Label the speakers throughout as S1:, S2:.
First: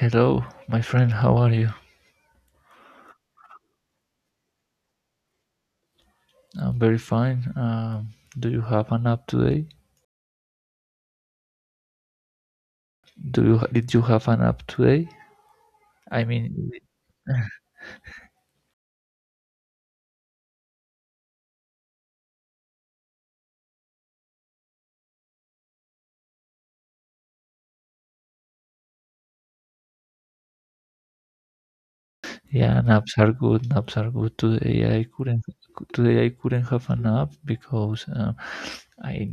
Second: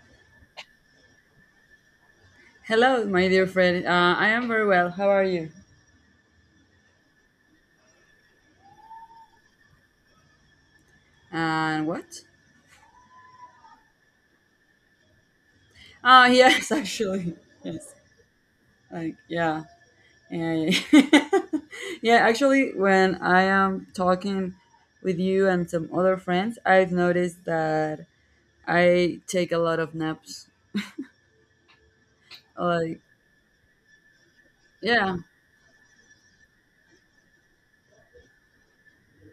S1: Hello, my friend. How are you?
S2: Hello, my dear friend. I am very well. How are you?
S1: I'm very fine. Do you have an app today?
S2: And what?
S1: Do you did you have an app today? I mean,
S2: Yes, actually, yes. Like, yeah, yeah, yeah. Yeah, actually, when I am talking with you and some other friends, I've noticed that I take a lot of naps.
S1: yeah,
S2: Like,
S1: naps are good. Naps are good. Today I
S2: yeah,
S1: couldn't. Today I couldn't have a nap because I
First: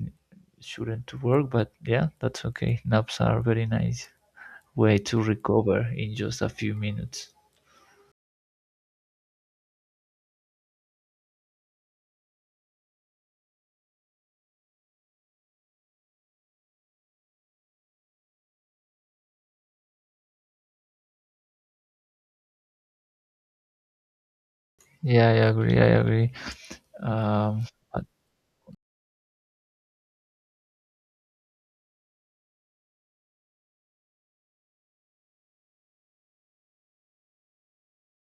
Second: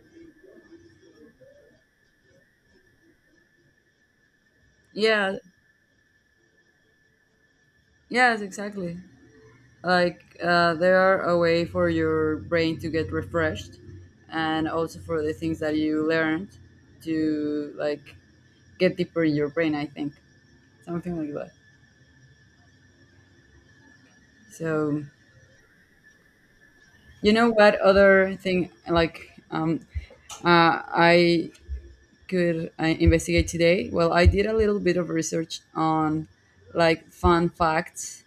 S1: shouldn't to work. But yeah, that's okay. Naps are very nice way to
S2: yeah,
S1: recover in just a few minutes.
S2: yes, exactly. Like, they are a way for your brain to get refreshed, and also for the things that you learned to like get deeper in your brain, I think, something like that. So
S1: Yeah, I agree. I agree.
S2: you know
S1: Um,
S2: what other thing, like I could investigate today. Well, I did a little bit of research on like fun facts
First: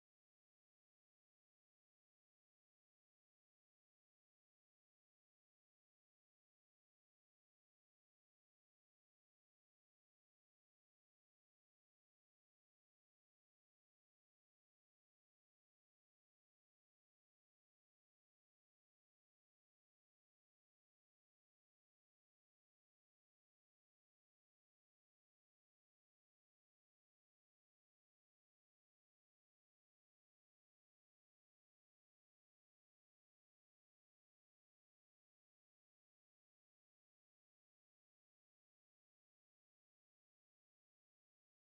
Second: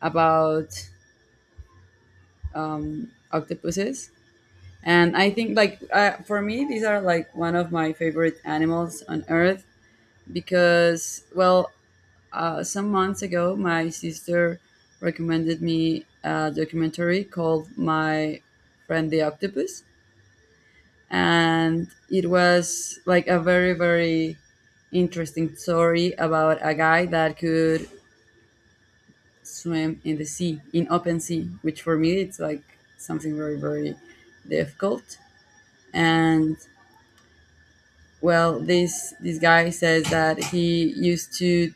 S2: about octopuses, and I think, like for me these are like one of my favorite animals on earth, because well, some months ago my sister recommended me a documentary called My Friend the Octopus, and it was like a very, very interesting story about a guy that could swim in the sea, in open sea, which for me it's like something very, very difficult. And well, this guy says that he used to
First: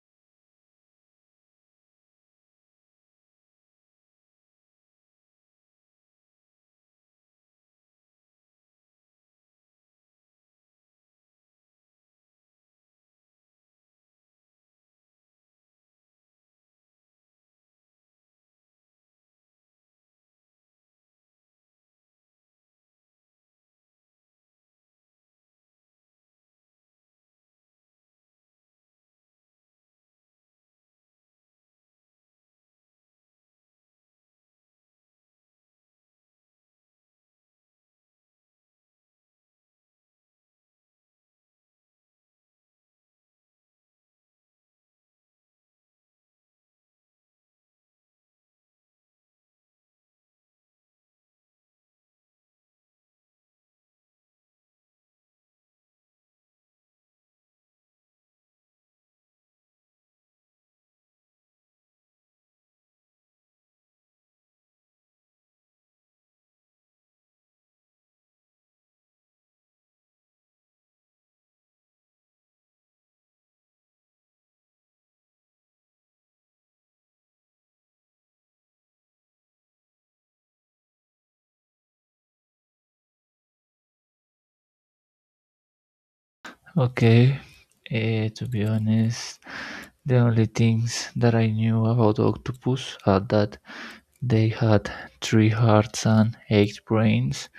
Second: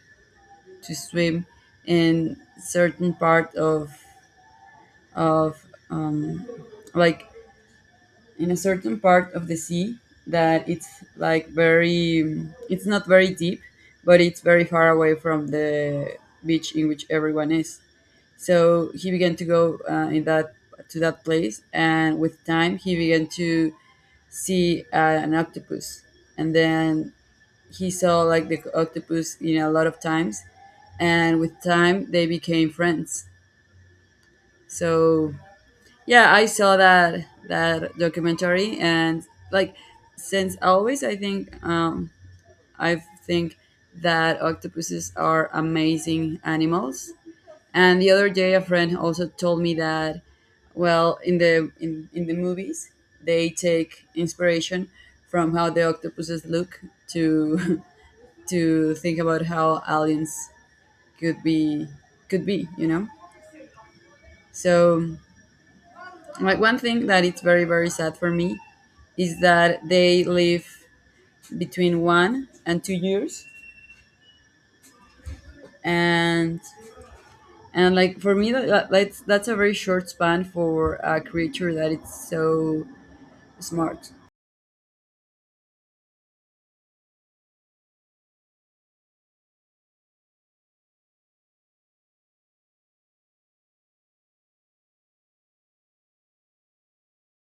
S2: to swim in certain part of of um, like in a certain part of the sea, that it's like very, it's not very deep, but it's very far away from the beach in which everyone is. So he began to go in that, to that place, and with time he began to see an octopus. And then he saw like the octopus, a lot of times, and with time they became friends. So yeah, I saw that documentary, and like, since always, I think, I think that octopuses are amazing animals. And the other day, a friend also told me that, well, in the movies, they take inspiration from how the octopuses look to to think about how aliens could be could be. So like one thing that it's very, very sad for me is that they live between 1 and 2 years, and like for me that's a very short span for a creature that it's so smart.
S1: okay. Eh. To be honest, the only things that I knew about octopus are that they had three hearts and eight brains.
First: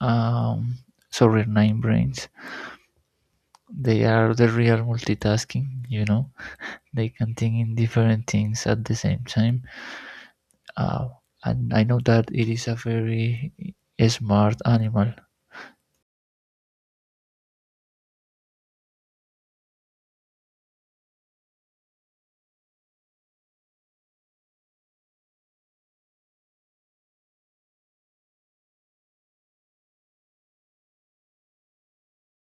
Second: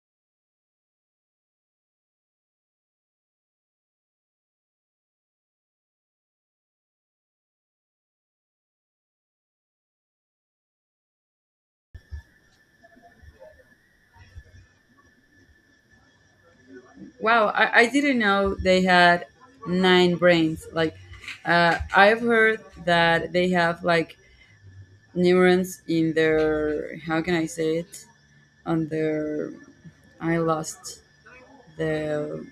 S1: Um, sorry, nine brains. They are the real multitasking, you know. They can think in different things at the same time. Uh, and I know that it is a very smart animal.
S2: Wow, I didn't know they had nine brains. Like I've heard that they have like neurons in their, how can I say it, on their, I lost the,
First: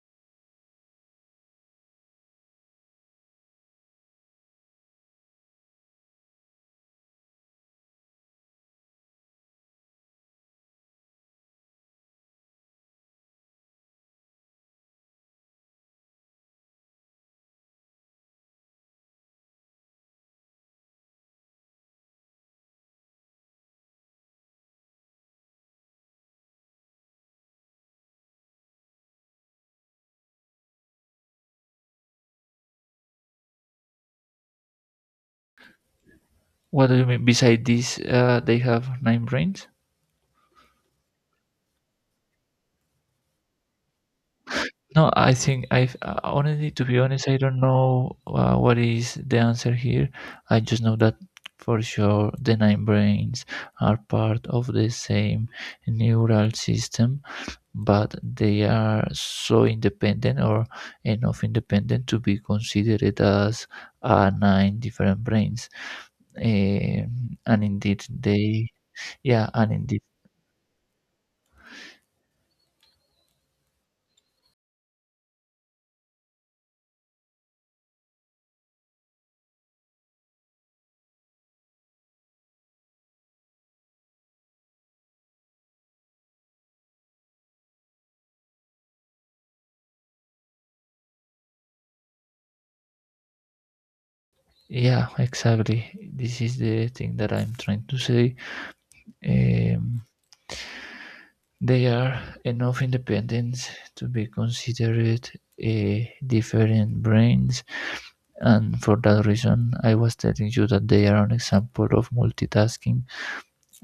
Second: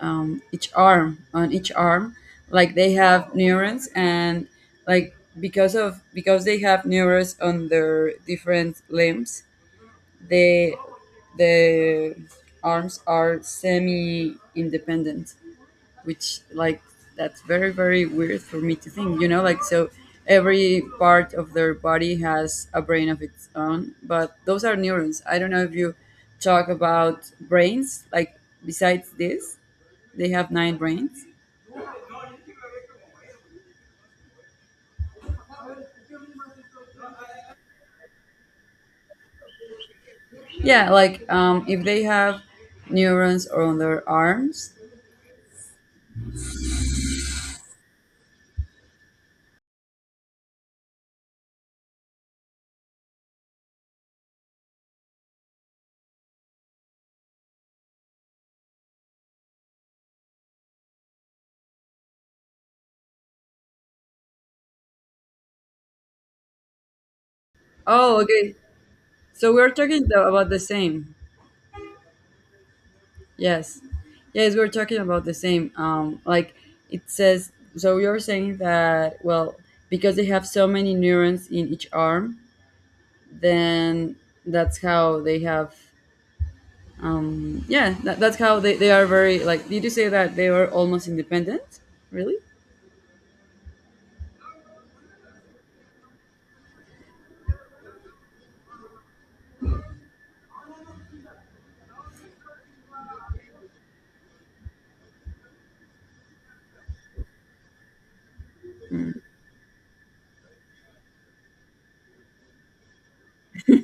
S2: each arm, on each arm, like they have neurons, and like because of, because they have neurons on their different limbs, they, the arms are semi independent, which like, that's very, very weird for me to think, like, so every part of their body has a brain of its own, but those are neurons. I don't know if you talk about brains, like, besides this they have nine brains.
S1: What do you mean? Besides this, they have nine brains?
S2: Yeah, like, if they have neurons on their arms.
S1: No, I think I honestly, to be honest, I don't know what is the answer here. I just know that for sure the nine brains are part of the same neural system, but they are so independent or enough independent to be considered as nine different brains. And indeed,
S2: Oh, okay.
S1: they, yeah,
S2: So we're
S1: and indeed,
S2: talking about the same. Yes, yes, we're talking about the same. Like it says. So you're saying that, well, because they have so many neurons in each arm, then that's how they have. Yeah, that's how they are, very like. Did you say that they are almost independent? Really?
S1: yeah, exactly. This is the thing that I'm trying to say. Um, They are enough independent to be considered different brains, and for that reason I was telling you that they are an example of multitasking.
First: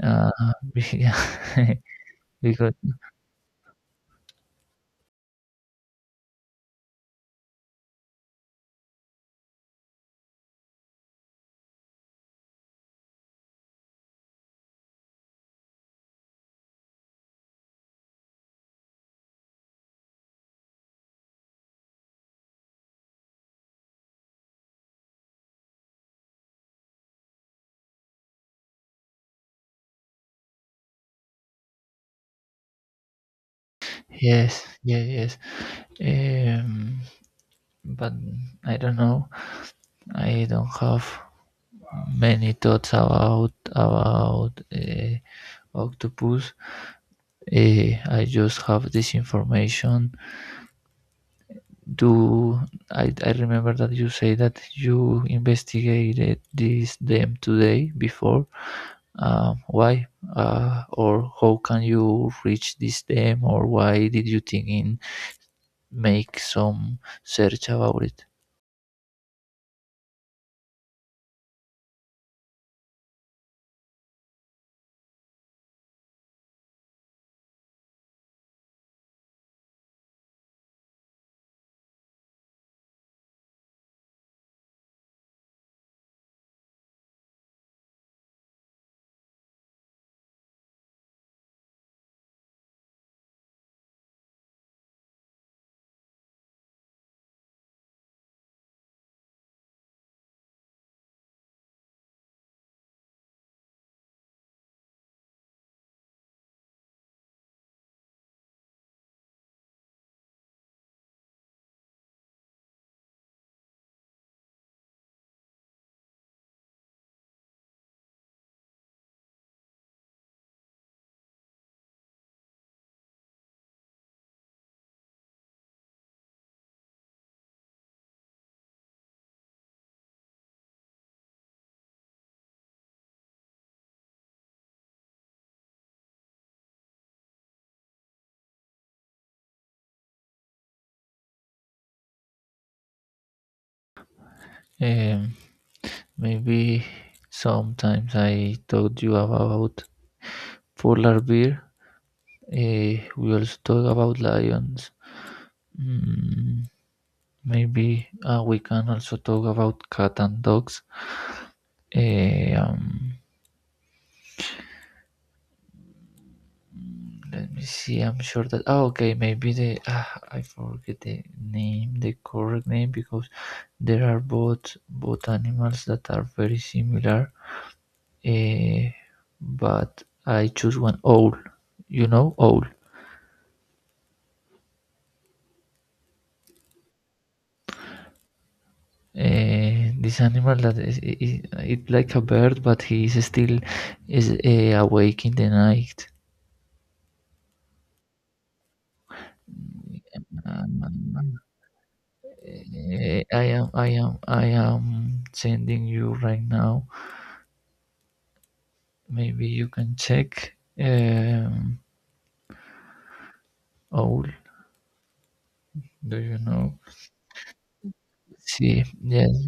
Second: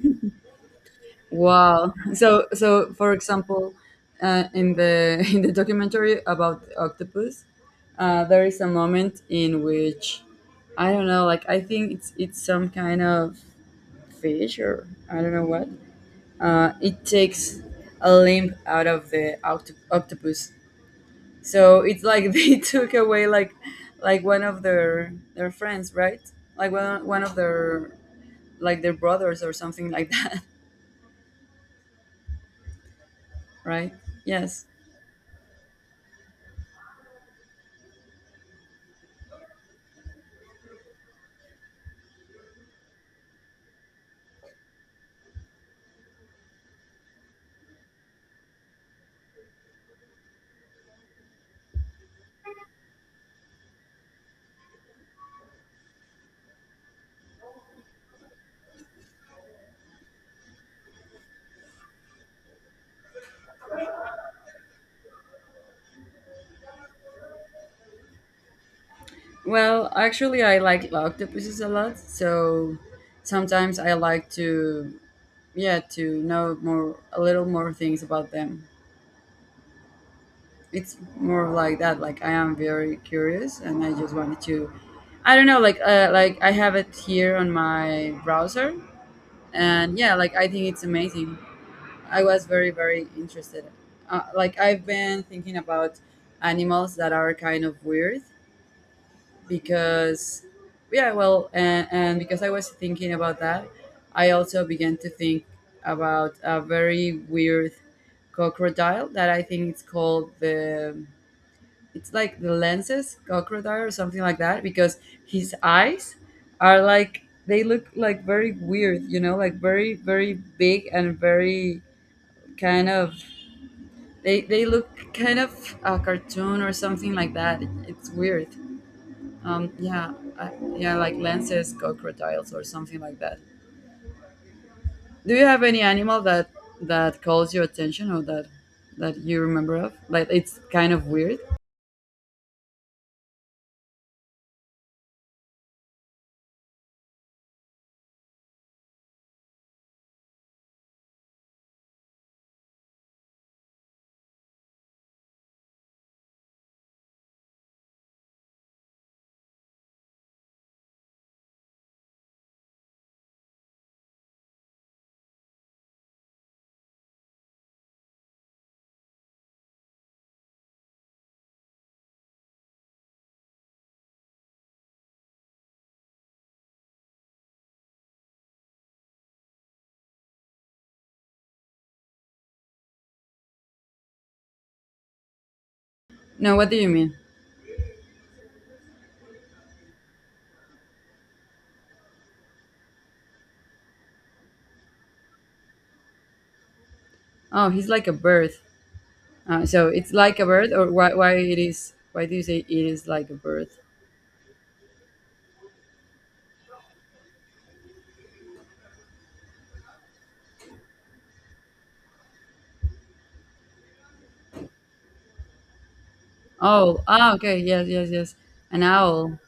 S1: Uh,
S2: Wow. So
S1: because
S2: for example, in the in the documentary about the octopus, there is a moment in which, I don't know, like I think it's some kind of fish or I don't know what. It takes a limb out of the octopus. So it's like, they took away like one of their friends, right? Like one of their, like their brothers or something like that, right? Yes.
S1: yes, yeah, yes. Um, but I don't know. I don't have many thoughts about octopus. I just have this information do I remember that you say that you investigated this them today before, why or how can you reach this them, or why did you think in make some search about it?
S2: Well, actually, I like octopuses a lot, so sometimes I like to, yeah, to know more, a little more things about them. It's more like that. Like I am very curious, and I just wanted to. I don't know, like I have it here on my browser, and yeah, like I think it's amazing. I was very, very interested. Like I've been thinking about animals that are kind of weird, because yeah, well, and because I was thinking about that, I also began to think about a very weird crocodile that I think it's called the, it's like the lenses crocodile or something like that, because his eyes are, like they look like very weird, you know, like very, very big and very kind of, they look kind of a cartoon or something like that. It's weird. Yeah, I, yeah, like lances, crocodiles, or something like that. Do you have any animal that, calls your attention, or that, you remember of? Like, it's kind of weird.
S1: Um, maybe sometimes I told you about polar bear. We also talk about lions. Mm, maybe we can also talk about cat and dogs. Eh, um, Let me see. I'm sure that. Oh, okay. Maybe the ah, I forget the name, the correct name, because there are both animals that are very similar. Eh, but I choose one owl. You know, owl.
S2: No, what do you mean?
S1: Eh, this animal that it like a bird, but he is still awake in the night.
S2: Oh, he's like a bird. So it's like a bird, or why
S1: Um,
S2: it is? Why do you say it is like a
S1: I am
S2: bird?
S1: I am sending you right now. Maybe you can check. Um, owl, do you know?
S2: Oh, ah, okay, yes, yes, yes, an
S1: See, yeah,
S2: owl.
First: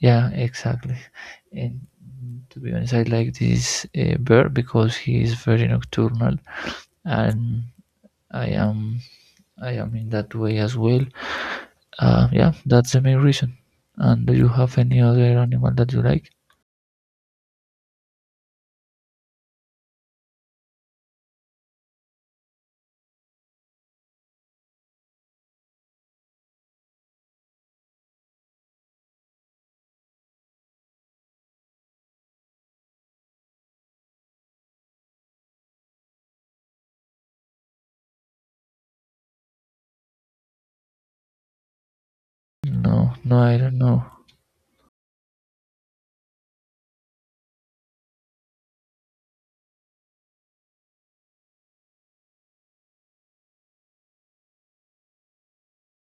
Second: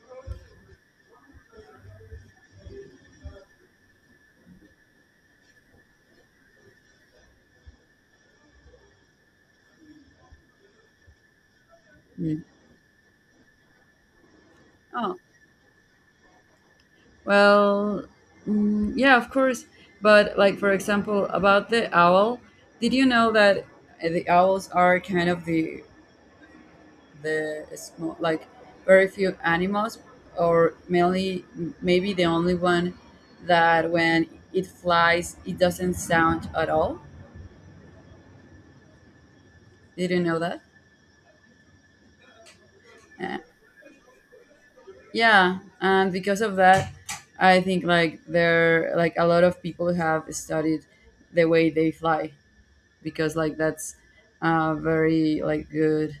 S1: yeah, exactly. And mm, to be honest, I like this bird because he is very nocturnal, and I am I am in that way as well.
S2: Mm.
S1: Yeah, that's the main reason. And do you have any
S2: Oh,
S1: other animal that you like?
S2: well, mm, yeah, of course. But like, for example, about the owl, did you know that, the owls are kind of the small, like very few animals, or mainly maybe the only one, that when it flies it doesn't sound at all. Did you know that?
S1: No, no,
S2: Uh,
S1: I don't know.
S2: yeah, and because of that, I think, like there, like a lot of people have studied the way they fly, because like that's a very like good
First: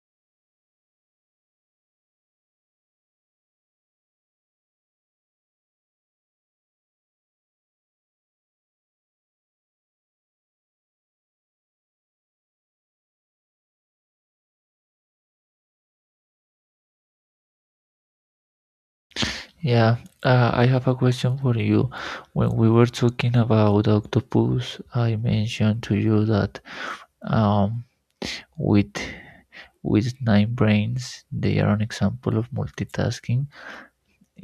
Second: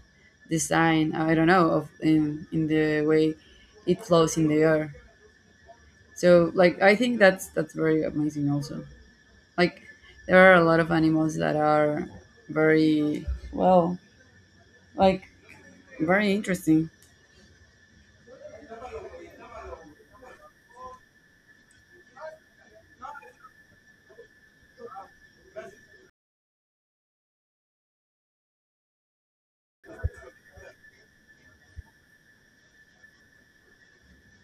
S2: design, I don't know, of in the way it flows in the air. So like, I think that's very amazing also. Like, there are a lot of animals that are very, well, like very interesting.
S1: Yeah, I have a question for you. When we were talking about octopus, I mentioned to you that Um, with nine brains, they are an example of multitasking.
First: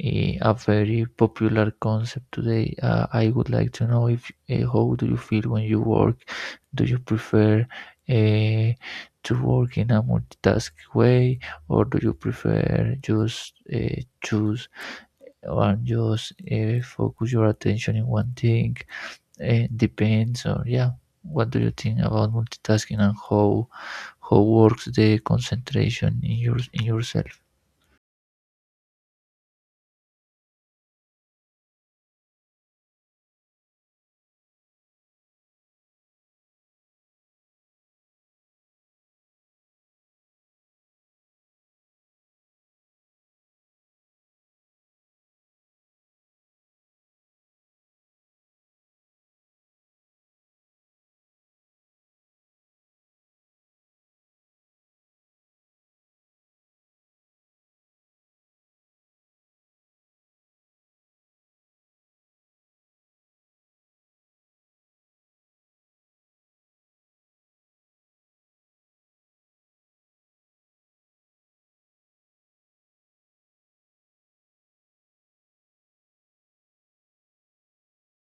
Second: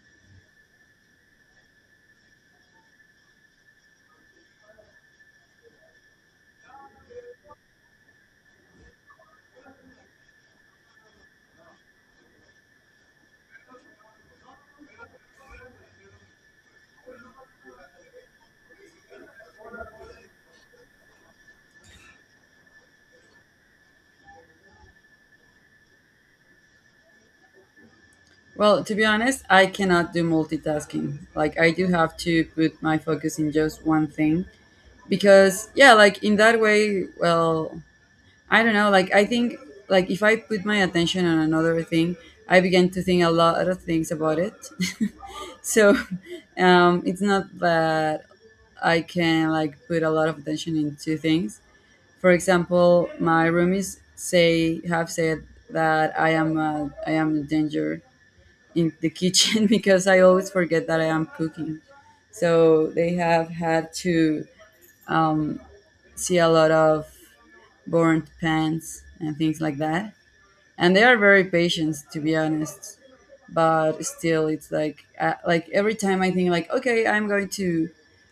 S1: Eh, a very popular concept today. I would like to know if how do you feel when you work? Do you prefer uh, to work in a multitask way, or do you prefer just choose and just focus your attention in one thing? It depends, or yeah. What do you think about multitasking, and how works the concentration in your in yourself?
S2: Well, to be honest, I cannot do multitasking. Like, I do have to put my focus in just one thing, because yeah, like in that way, well, I don't know. Like I think, like, if I put my attention on another thing, I began to think a lot of things about it. So, it's not that I can like put a lot of attention into things. For example, my roomies say, have said that, I am a danger in the kitchen, because I always forget that I am cooking. So they have had to, um, see a lot of burnt pants and things like that. And they are very patient, to be honest. But still, it's like, like every time I think like, okay, I'm going to,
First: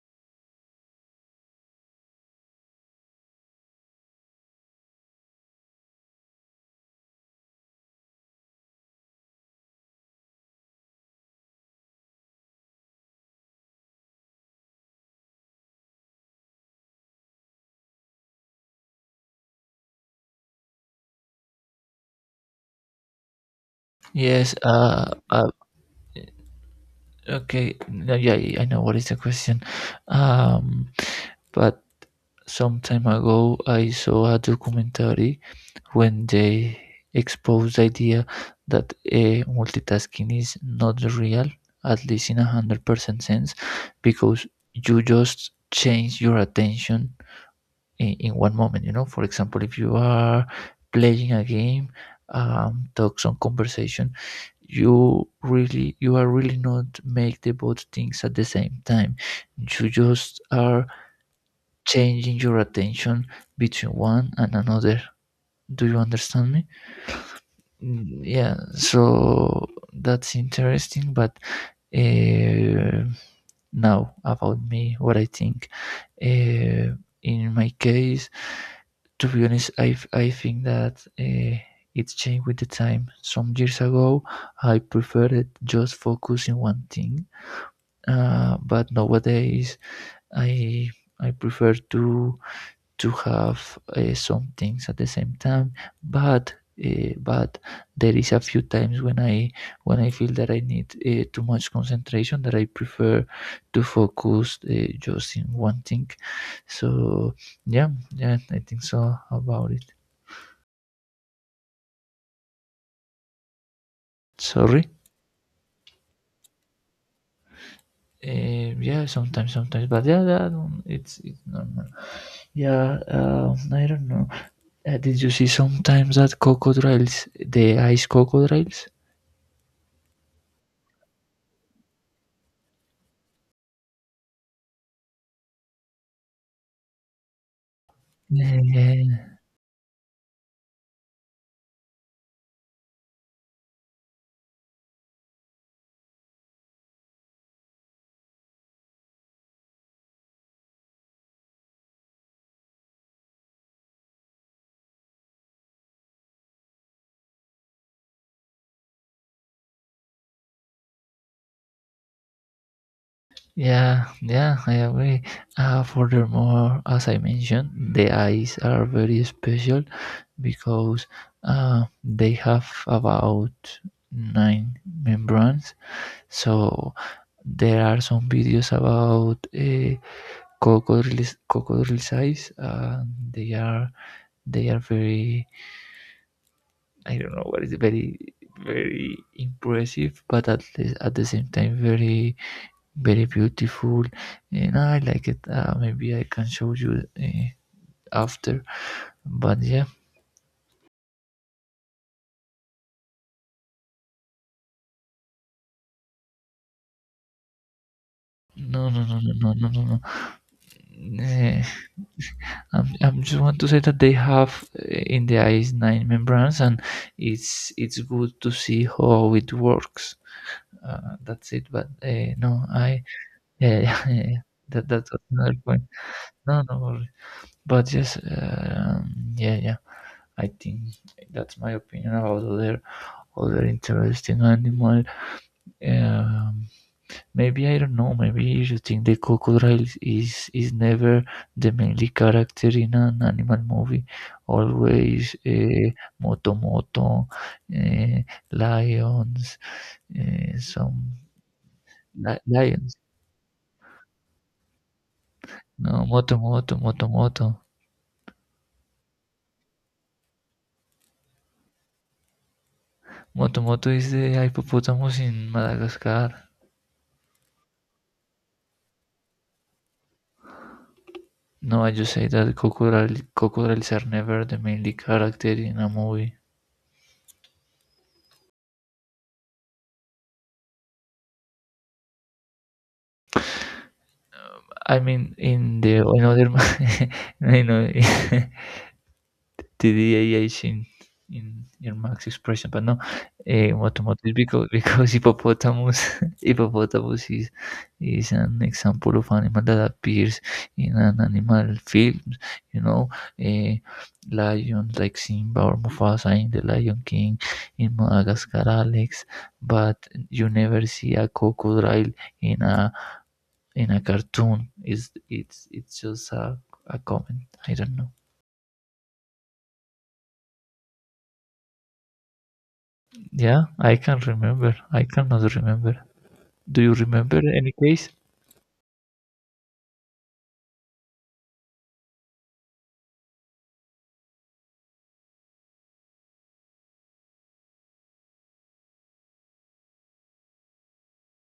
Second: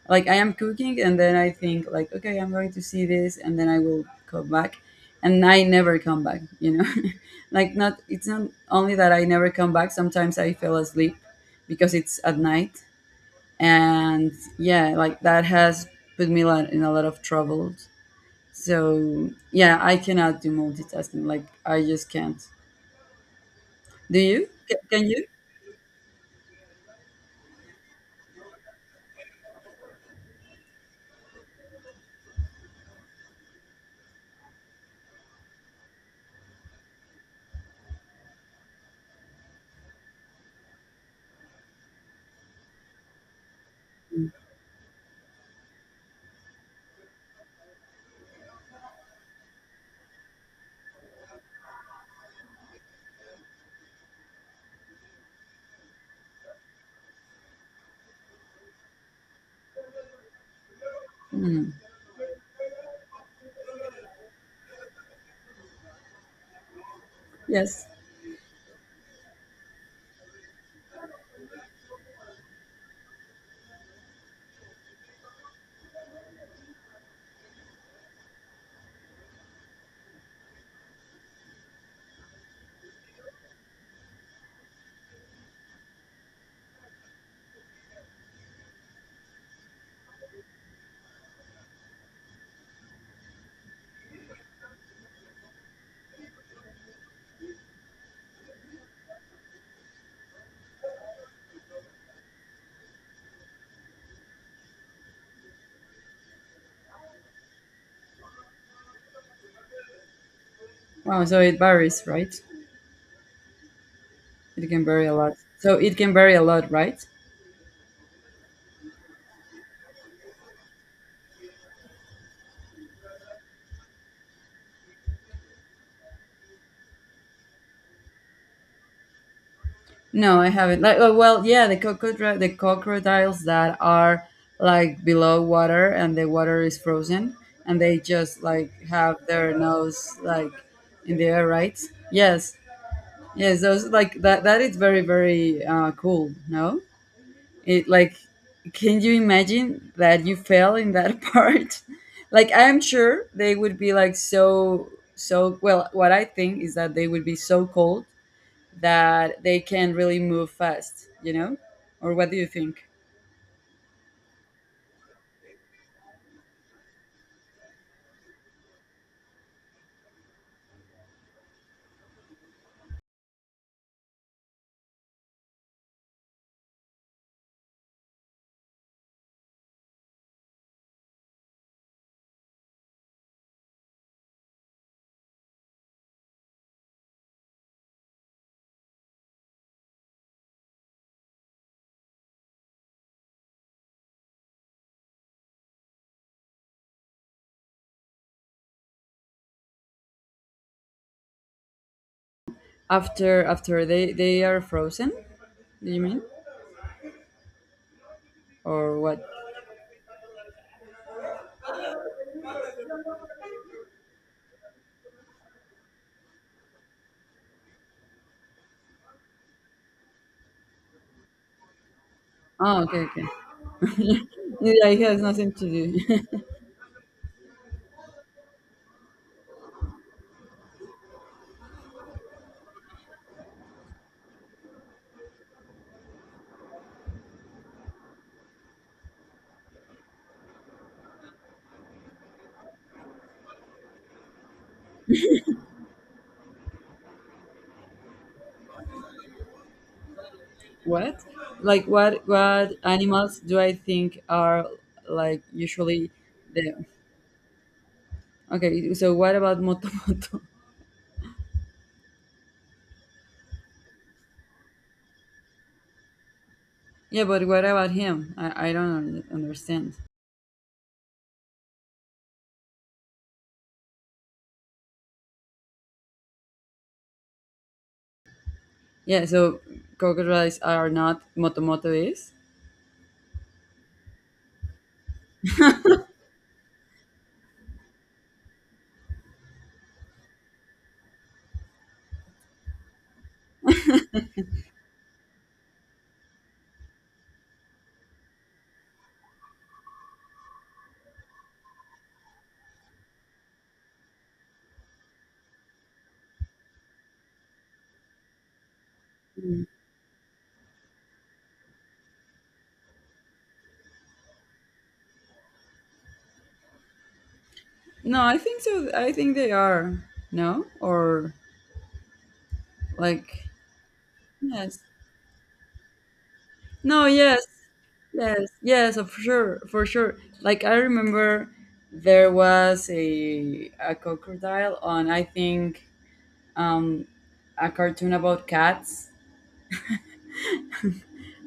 S2: like I am cooking, and then I think like, okay, I'm going to see this, and then I will come back, and I never come back. You know, like not, it's not only that I never come back. Sometimes I fell asleep because it's at night, and yeah, like that has put me in a lot of trouble. So yeah, I cannot do multitasking. Like I just can't. Do you?
S1: Yes.
S2: Can you?
S1: Okay. No, yeah. Yeah, I know what is the question. Um. But some time ago, I saw a documentary when they exposed the idea that multitasking is not real, at least in 100% sense, because you just change your attention in one moment, you know. For example, if you are playing a game, talks on conversation, you are really not make the both things at the same time. You just are
S2: Mm,
S1: changing your attention between one and another. Do you understand me?
S2: yes.
S1: Mm, yeah, so that's interesting, but uh, now about me, what I think. Uh, in my case, to be honest, I think that it's changed with the time. Some years ago, I preferred just focus in one thing, but nowadays I I prefer to have some things at the same time, but but there is a few times when I feel that I need too much concentration that I prefer to focus just in one thing. So yeah, yeah, I think so about it.
S2: Wow. So it varies, right? It
S1: Sorry,
S2: can vary a lot. So it can vary a lot, right?
S1: yeah, sometimes, but yeah, that one, it's normal. Yeah, I don't know, did you see sometimes that crocodiles, the ice crocodiles?
S2: No, I haven't. Like, oh, well, yeah, the crocodile, the crocodiles that are like below water and the water is frozen, and they just like have
S1: Yeah,
S2: their nose like in the air, right? Yes, yes. Those, like that. That is very, very cool. No. It like, can you imagine that you fail in that part? Like, I'm sure they would be like so, so. Well, what I think is that they would be so cold that they can really move fast. You know, or what do you think?
S1: yeah, yeah, I agree. Furthermore, as I mentioned, the eyes are very special because they have about nine membranes. So there are some videos about crocodiles' eyes. They are they are very, I don't know what is it, very very impressive, but at the same time very very beautiful, and I like it. Maybe I can show you after. But yeah,
S2: After, after they are frozen. Do you mean,
S1: no,
S2: or
S1: no, no,
S2: what?
S1: no, no, no, no. No. I'm just want to say that they have in the eyes nine membranes, and it's good to see how it works. That's it. But no,
S2: Oh, okay,
S1: I
S2: okay.
S1: yeah, yeah, yeah, yeah.
S2: Yeah,
S1: That
S2: it
S1: that's
S2: has nothing
S1: another
S2: to
S1: point.
S2: do.
S1: No, no worry. But yes, yeah, yeah. I think that's my opinion about other other interesting animal. Um, maybe I don't know. Maybe you think the crocodile is never the mainly character in an animal movie. Always moto moto, uh, lions, uh, some
S2: What? Like, what? What
S1: lions.
S2: animals do I think are like
S1: No,
S2: usually
S1: moto moto
S2: the,
S1: moto moto.
S2: okay, so what about Motomoto?
S1: Moto moto is the hippopotamus in Madagascar.
S2: Yeah, but what about him? I don't understand.
S1: No, I just say that crocodiles are never the mainly character in a movie.
S2: Yeah, so crocodiles are not, Motomoto is?
S1: I mean, in the another, you know, TDAH in your max expression, but no, automotive because hippopotamus hippopotamus is an example of animal that appears in an animal film, you know, eh, lions like Simba or Mufasa in The Lion King, in Madagascar, Alex, but you never see a crocodile in a in a cartoon. Is it's just a comment. I don't know.
S2: No, I think so. I think they are. No? Or like,
S1: Yeah, I can't remember.
S2: yes.
S1: I cannot remember. Do you
S2: No,
S1: remember
S2: yes.
S1: any case?
S2: Yes. Yes, of sure. For sure. Like I remember there was a crocodile on, I think, um a cartoon about cats,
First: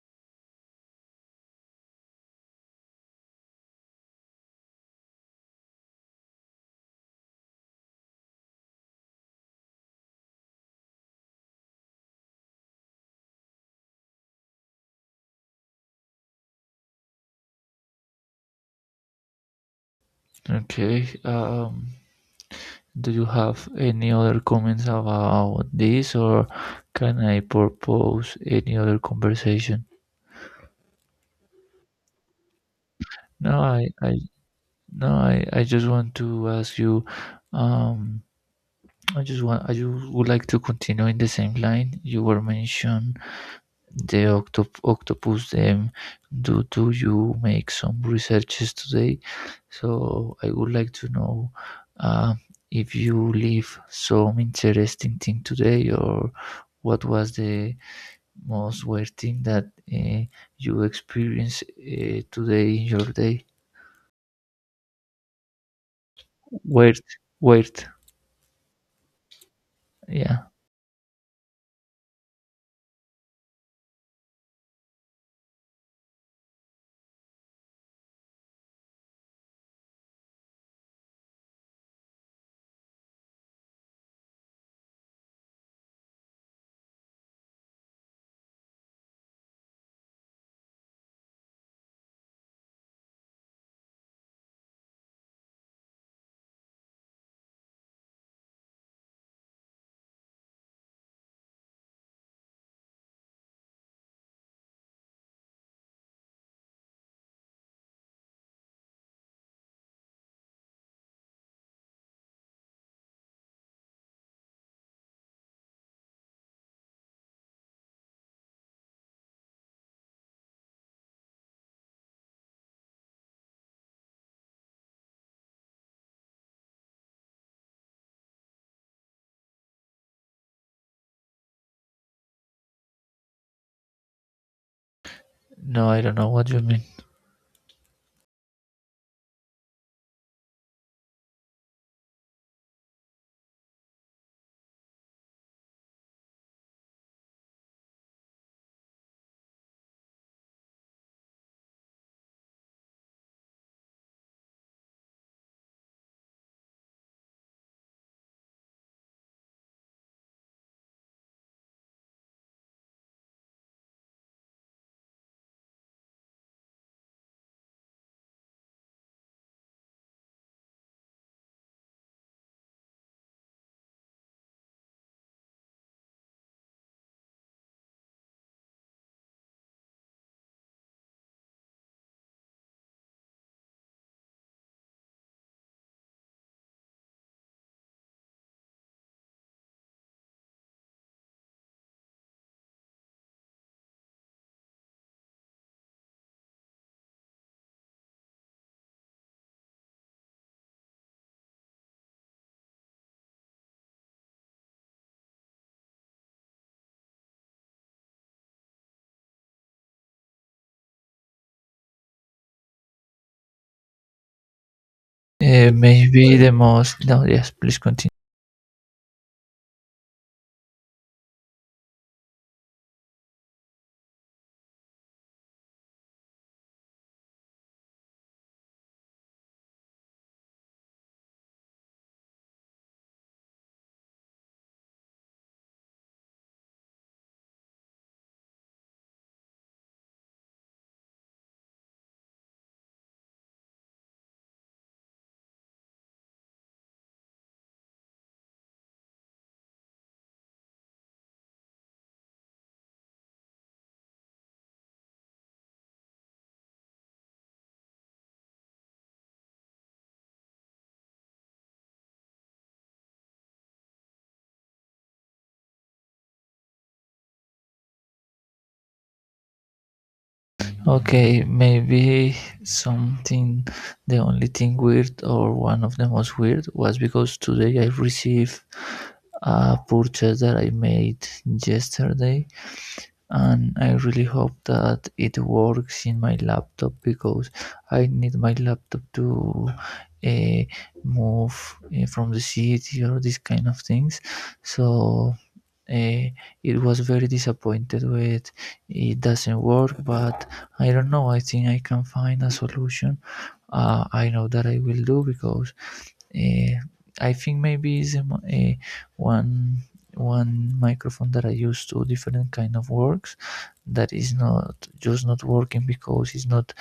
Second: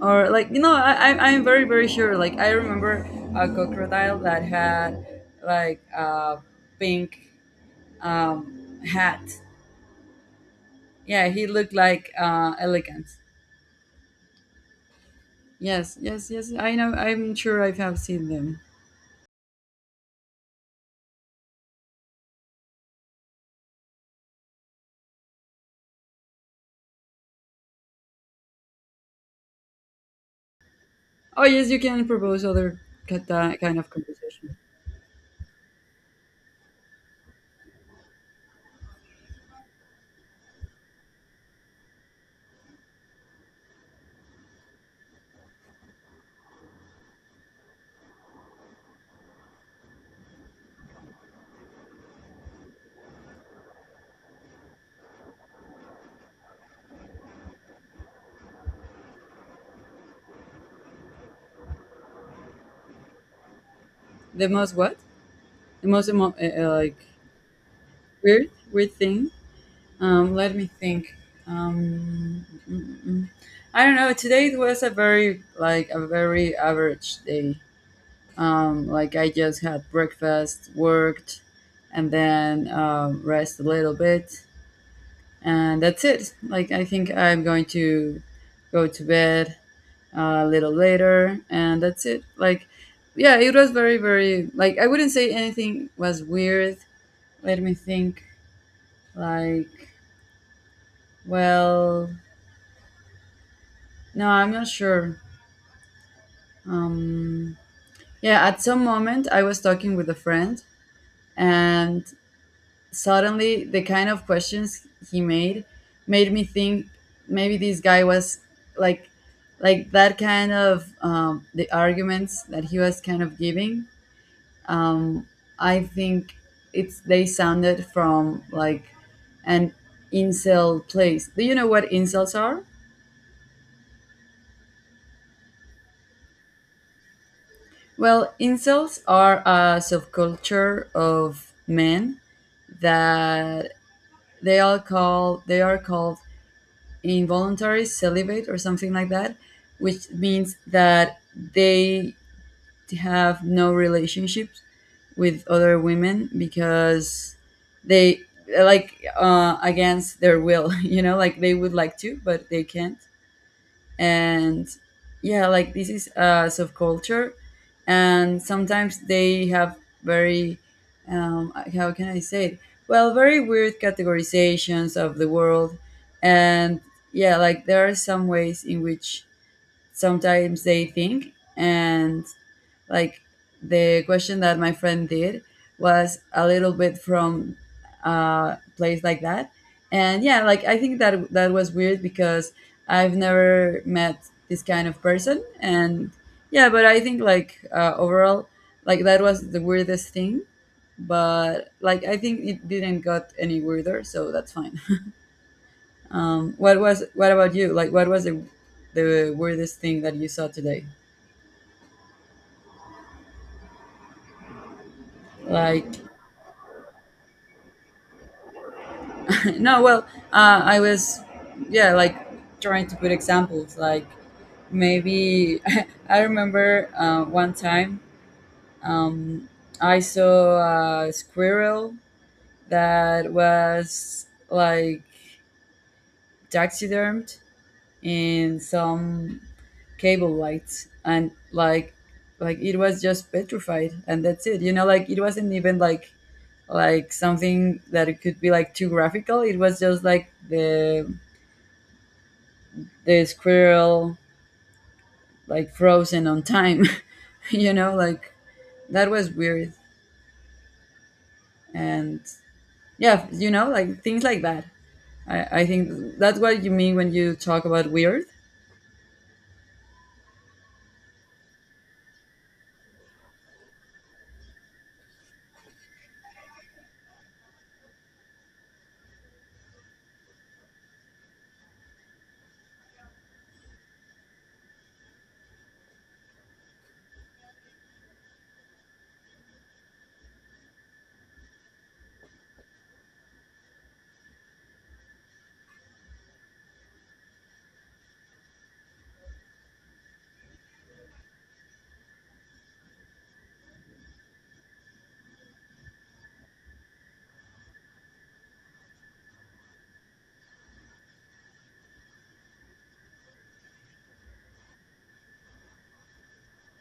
S2: or like, you know, I'm very, very sure. Like I remember a crocodile that had like a pink hat. Yeah, he looked like elegant. Yes, yes, yes, I know. I'm sure I have seen them.
S1: Okay. Do you have any other comments about this, or can I propose any other conversation?
S2: Oh, yes, you can propose other
S1: No,
S2: kind
S1: I,
S2: of
S1: I
S2: conversation.
S1: no, I just want to ask you. Um, I just would like to continue in the same line you were mentioned the octopus them. Do you make some researches today? So I would like to know uh, if you leave some interesting thing today, or what was the most weird thing that uh, you experienced today in your day?
S2: The most what? The most like
S1: Weird weird
S2: weird, thing.
S1: Yeah,
S2: Let me think. Mm, mm. I don't know. Today it was a very, like a very average day. Like I just had breakfast, worked, and then rest a little bit, and that's it. Like I think I'm going to go to bed a little later, and that's it. Like, yeah, it was very, very like, I wouldn't say anything was weird. Let me think. Like, well. No, I'm not sure. Um, yeah, at some moment I was talking with a friend, and suddenly the kind of questions he made made me think maybe this guy was like like that kind of the arguments that he was kind of giving. Um, I think it's they sounded from like an incel place. Do you know what incels are?
S1: no, I don't know what you mean.
S2: Well, incels are a subculture of men that they all call they are called involuntary celibate or something like that, which means that they have no relationships with other women because they like against their will. You know, like they would like to, but they can't and yeah like this is a subculture and sometimes they have very how can I say it, well very weird categorizations of the world and yeah like there are some ways in which sometimes they think and like the question that my friend did was a little bit from a place like that. And yeah, like I think that that was weird because I've never met this kind of person. And yeah, but I think like overall, like that was the weirdest thing. But like I think it didn't got any weirder, so that's fine. What about you? Like, what was the weirdest thing that you saw today?
S1: Uh,
S2: Like,
S1: maybe the most, no, yes, please continue.
S2: no, well, I was, yeah, like trying to put examples. Like maybe I remember one time, um, I saw a squirrel that was like taxidermed in some cable lights, and like it was just petrified, and that's it. You know, like it wasn't even like something that it could be like too graphical. It was just like the squirrel like frozen on time. You know, like that was weird and yeah, you know, like things like that, I think that's what you mean when you talk about weird.
S1: Okay, maybe something, the only thing weird or one of the most weird was because today I received a purchase that I made yesterday, and I really hope that it works in my laptop because I need my laptop to uh, move from the city or these kind of things. So uh, it was very disappointed with it doesn't work, but I don't know, I think I can find a solution. I know that I will do because uh, I think maybe is a, mo- a one one microphone that I use to different kind of works that is not just not working because it's not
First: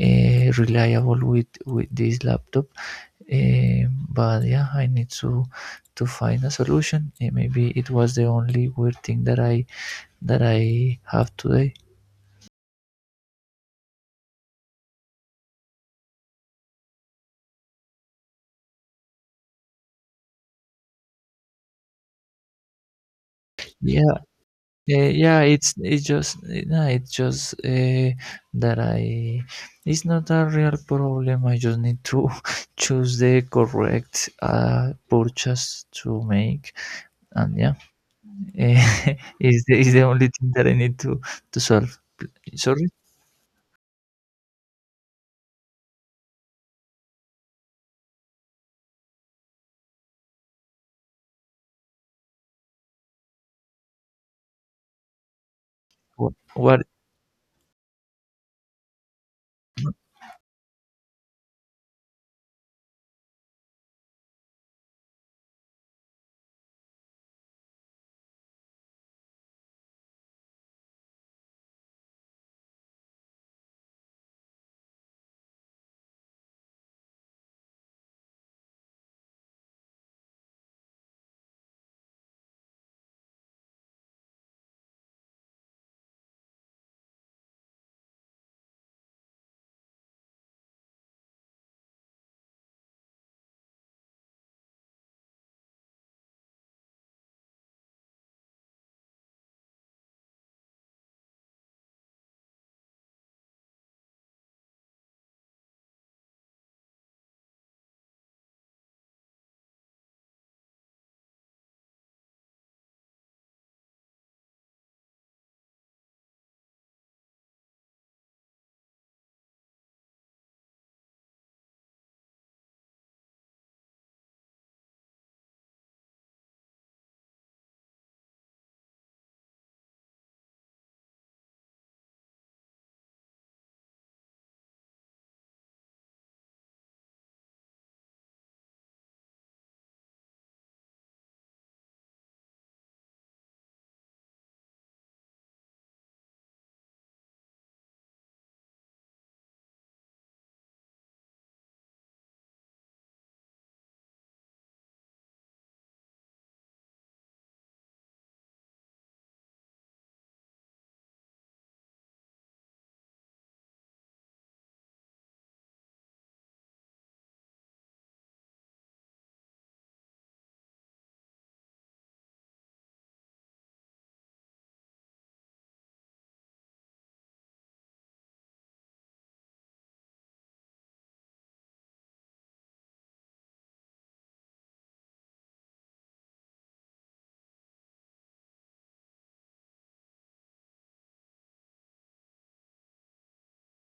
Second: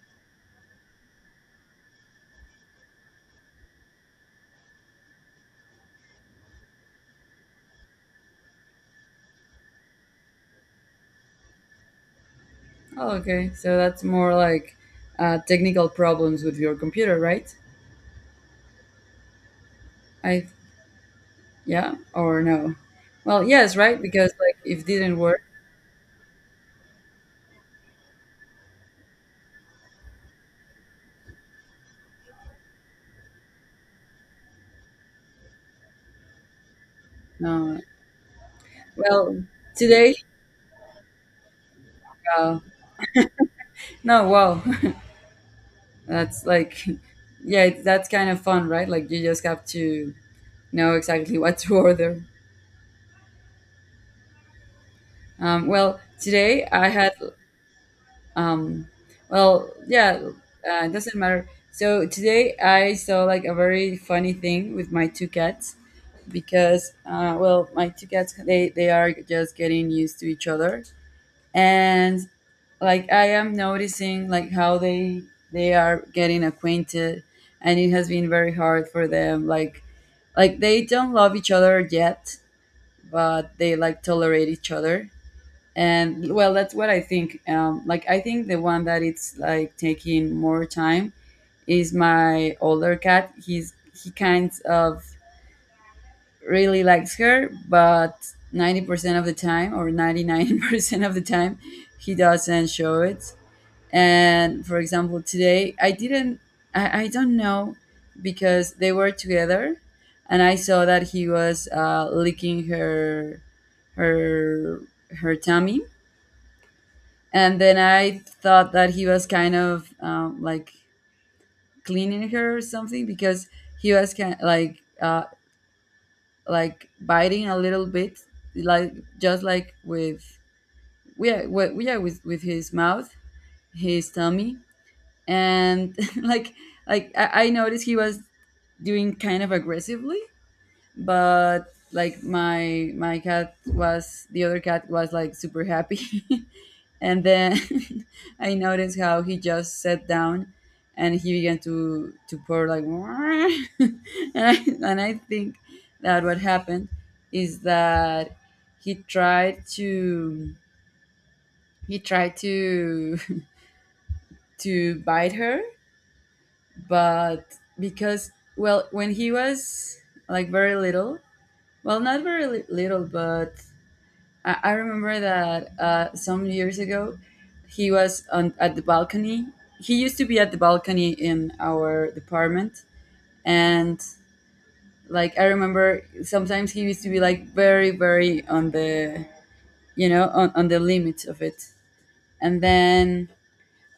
S1: reliable with this laptop. Eh, but yeah, I need to find a solution. Eh, maybe it was the only weird thing that I have today.
S2: Oh, okay, so that's more like technical problems with your computer, right? I, yeah or no, well yes, right,
S1: Yeah,
S2: because like if it didn't work.
S1: yeah. It's just that I. It's not a real problem. I just need to choose the correct purchase to make, and yeah,
S2: No, well,
S1: is the
S2: today,
S1: only thing that I need to solve.
S2: uh,
S1: Sorry,
S2: no, wow. That's like, yeah it, that's kind of fun, right? Like you just have to know exactly what to order. Well,
S1: what?
S2: today
S1: What?
S2: I had, um, well, yeah, it doesn't matter. So today I saw like a very funny thing with my two cats because, well, my two cats they are just getting used to each other, and like I am noticing like how they are getting acquainted, and it has been very hard for them. Like they don't love each other yet, but they like tolerate each other and well that's what I think, like I think the one that it's like taking more time is my older cat. He's he kind of really likes her, but 90% of the time, or 99% of the time, he doesn't show it. And for example, today I didn't, I don't know, because they were together and I saw that he was licking her, her her tummy. And then I thought that he was kind of like cleaning her or something because he was kind like biting a little bit, like just like with yeah with, yeah with his mouth, his tummy, and like like I noticed he was doing kind of aggressively, but like my cat was, the other cat was like super happy. And then I noticed how he just sat down and he began to purr like. And I, and I think that what happened is that he tried to he tried to to bite her. But because, well, when he was like very little, well not very little, but I remember that some years ago, he was on at the balcony. He used to be at the balcony in our department, and like I remember, sometimes he used to be like very, very on the, you know, on the limit of it. And then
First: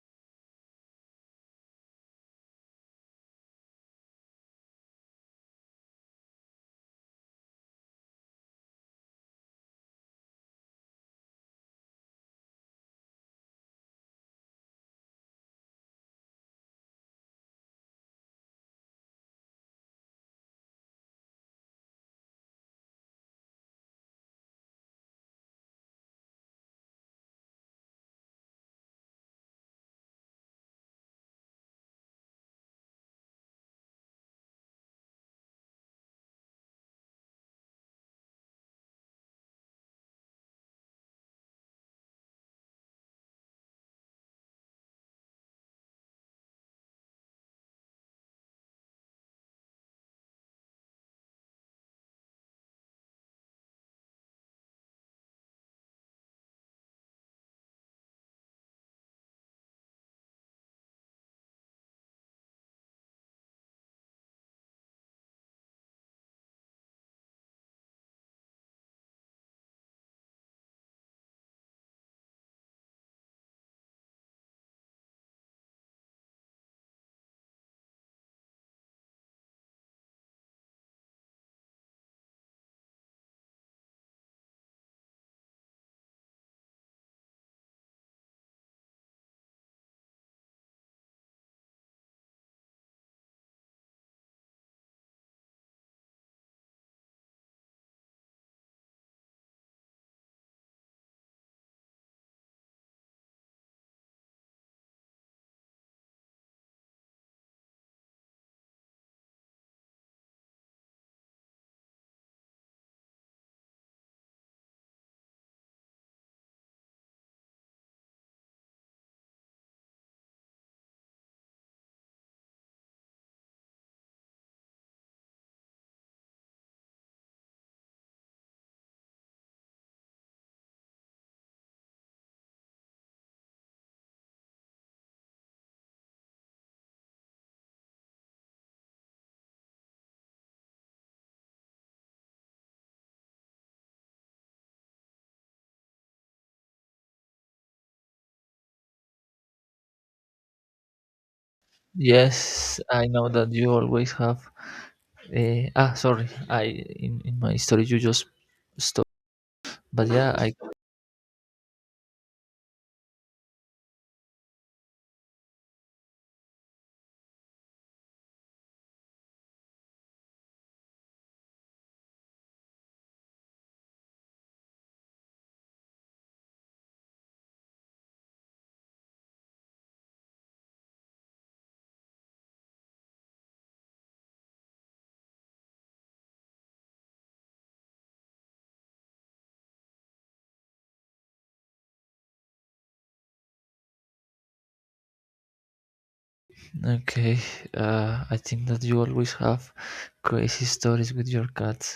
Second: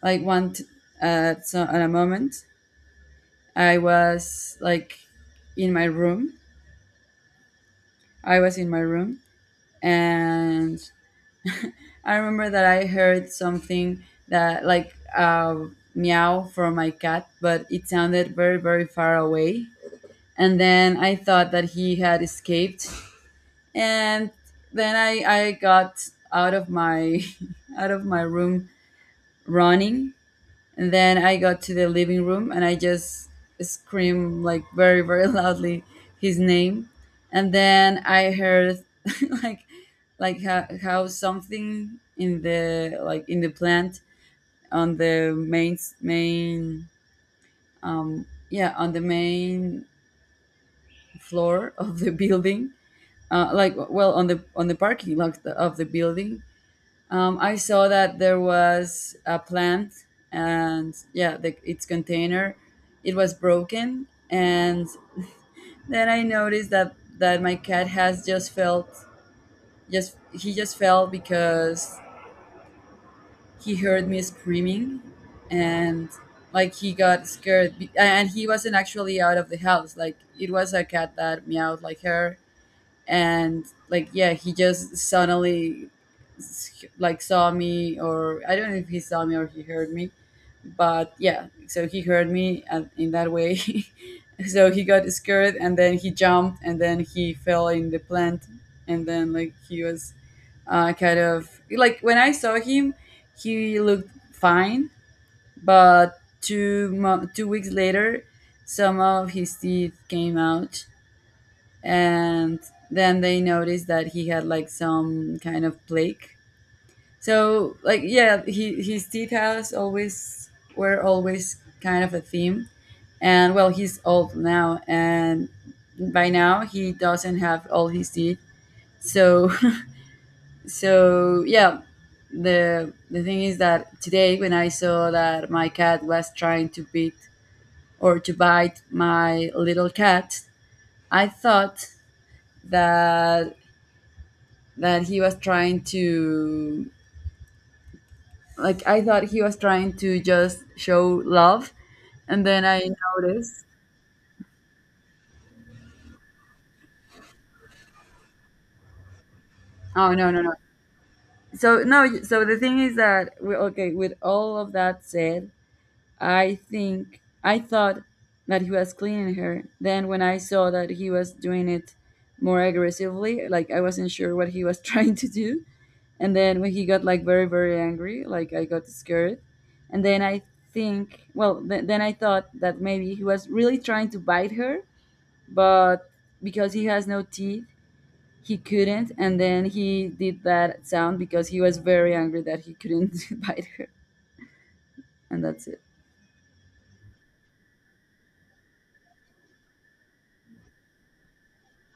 S2: like at so at a moment, I was like in my room. I was in my room, and I remember that I heard something that like meow from my cat, but it sounded very, very far away. And then I thought that he had escaped. And then I got out of my out of my room running, and then I got to the living room and I just screamed like very, very loudly his name. And then I heard like like how something in the like in the plant on the main, yeah, on the main floor of the building. Like well, on the parking lot of the building. I saw that there was a plant, and yeah, the, its container, it was broken, and then I noticed that that my cat has just felt, just he just fell because he heard me screaming, and like he got scared, and he wasn't actually out of the house. Like it was a cat that meowed like her, and like yeah he just suddenly like saw me, or I don't know if he saw me or he heard me, but yeah so he heard me and in that way. So he got scared and then he jumped and then he fell in the plant. And then like he was kind of like when I saw him, he looked fine, but 2 weeks later some of his teeth came out, and then they noticed that he had like some kind of plague. So like yeah, he his teeth has always, were always kind of a theme, and well he's old now, and by now he doesn't have all his teeth. So so yeah, the thing is that today when I saw that my cat was trying to bit or to bite my little cat, I thought that that he was trying to, like I thought he was trying to just show love and then
S1: Yes,
S2: I
S1: I know that
S2: noticed.
S1: you always have sorry. In my story you just stop. But
S2: Oh no,
S1: yeah,
S2: no,
S1: I
S2: no. So no, so the thing is that we, okay, with all of that said, I think I thought that he was cleaning her, then when I saw that he was doing it more aggressively, like I wasn't sure what he was trying to do. And then when he got like very, very angry, like I got scared, and then I think, well, then I thought that maybe he was really trying to bite her, but because he has no teeth he couldn't, and then he did that sound because he was very angry that he couldn't bite her. And that's it.
S1: okay. I think that you always have crazy stories with your cats.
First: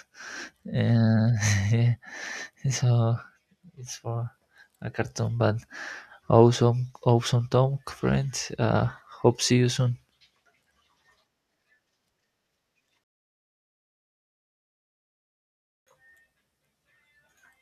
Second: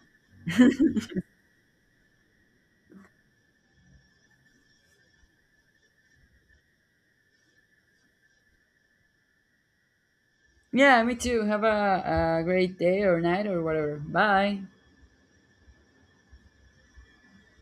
S1: Uh, yeah, so it's for a cartoon. But awesome, awesome talk, friend. Uh, hope see you soon.
S2: Yeah, me too, have a great day or night or whatever. Bye.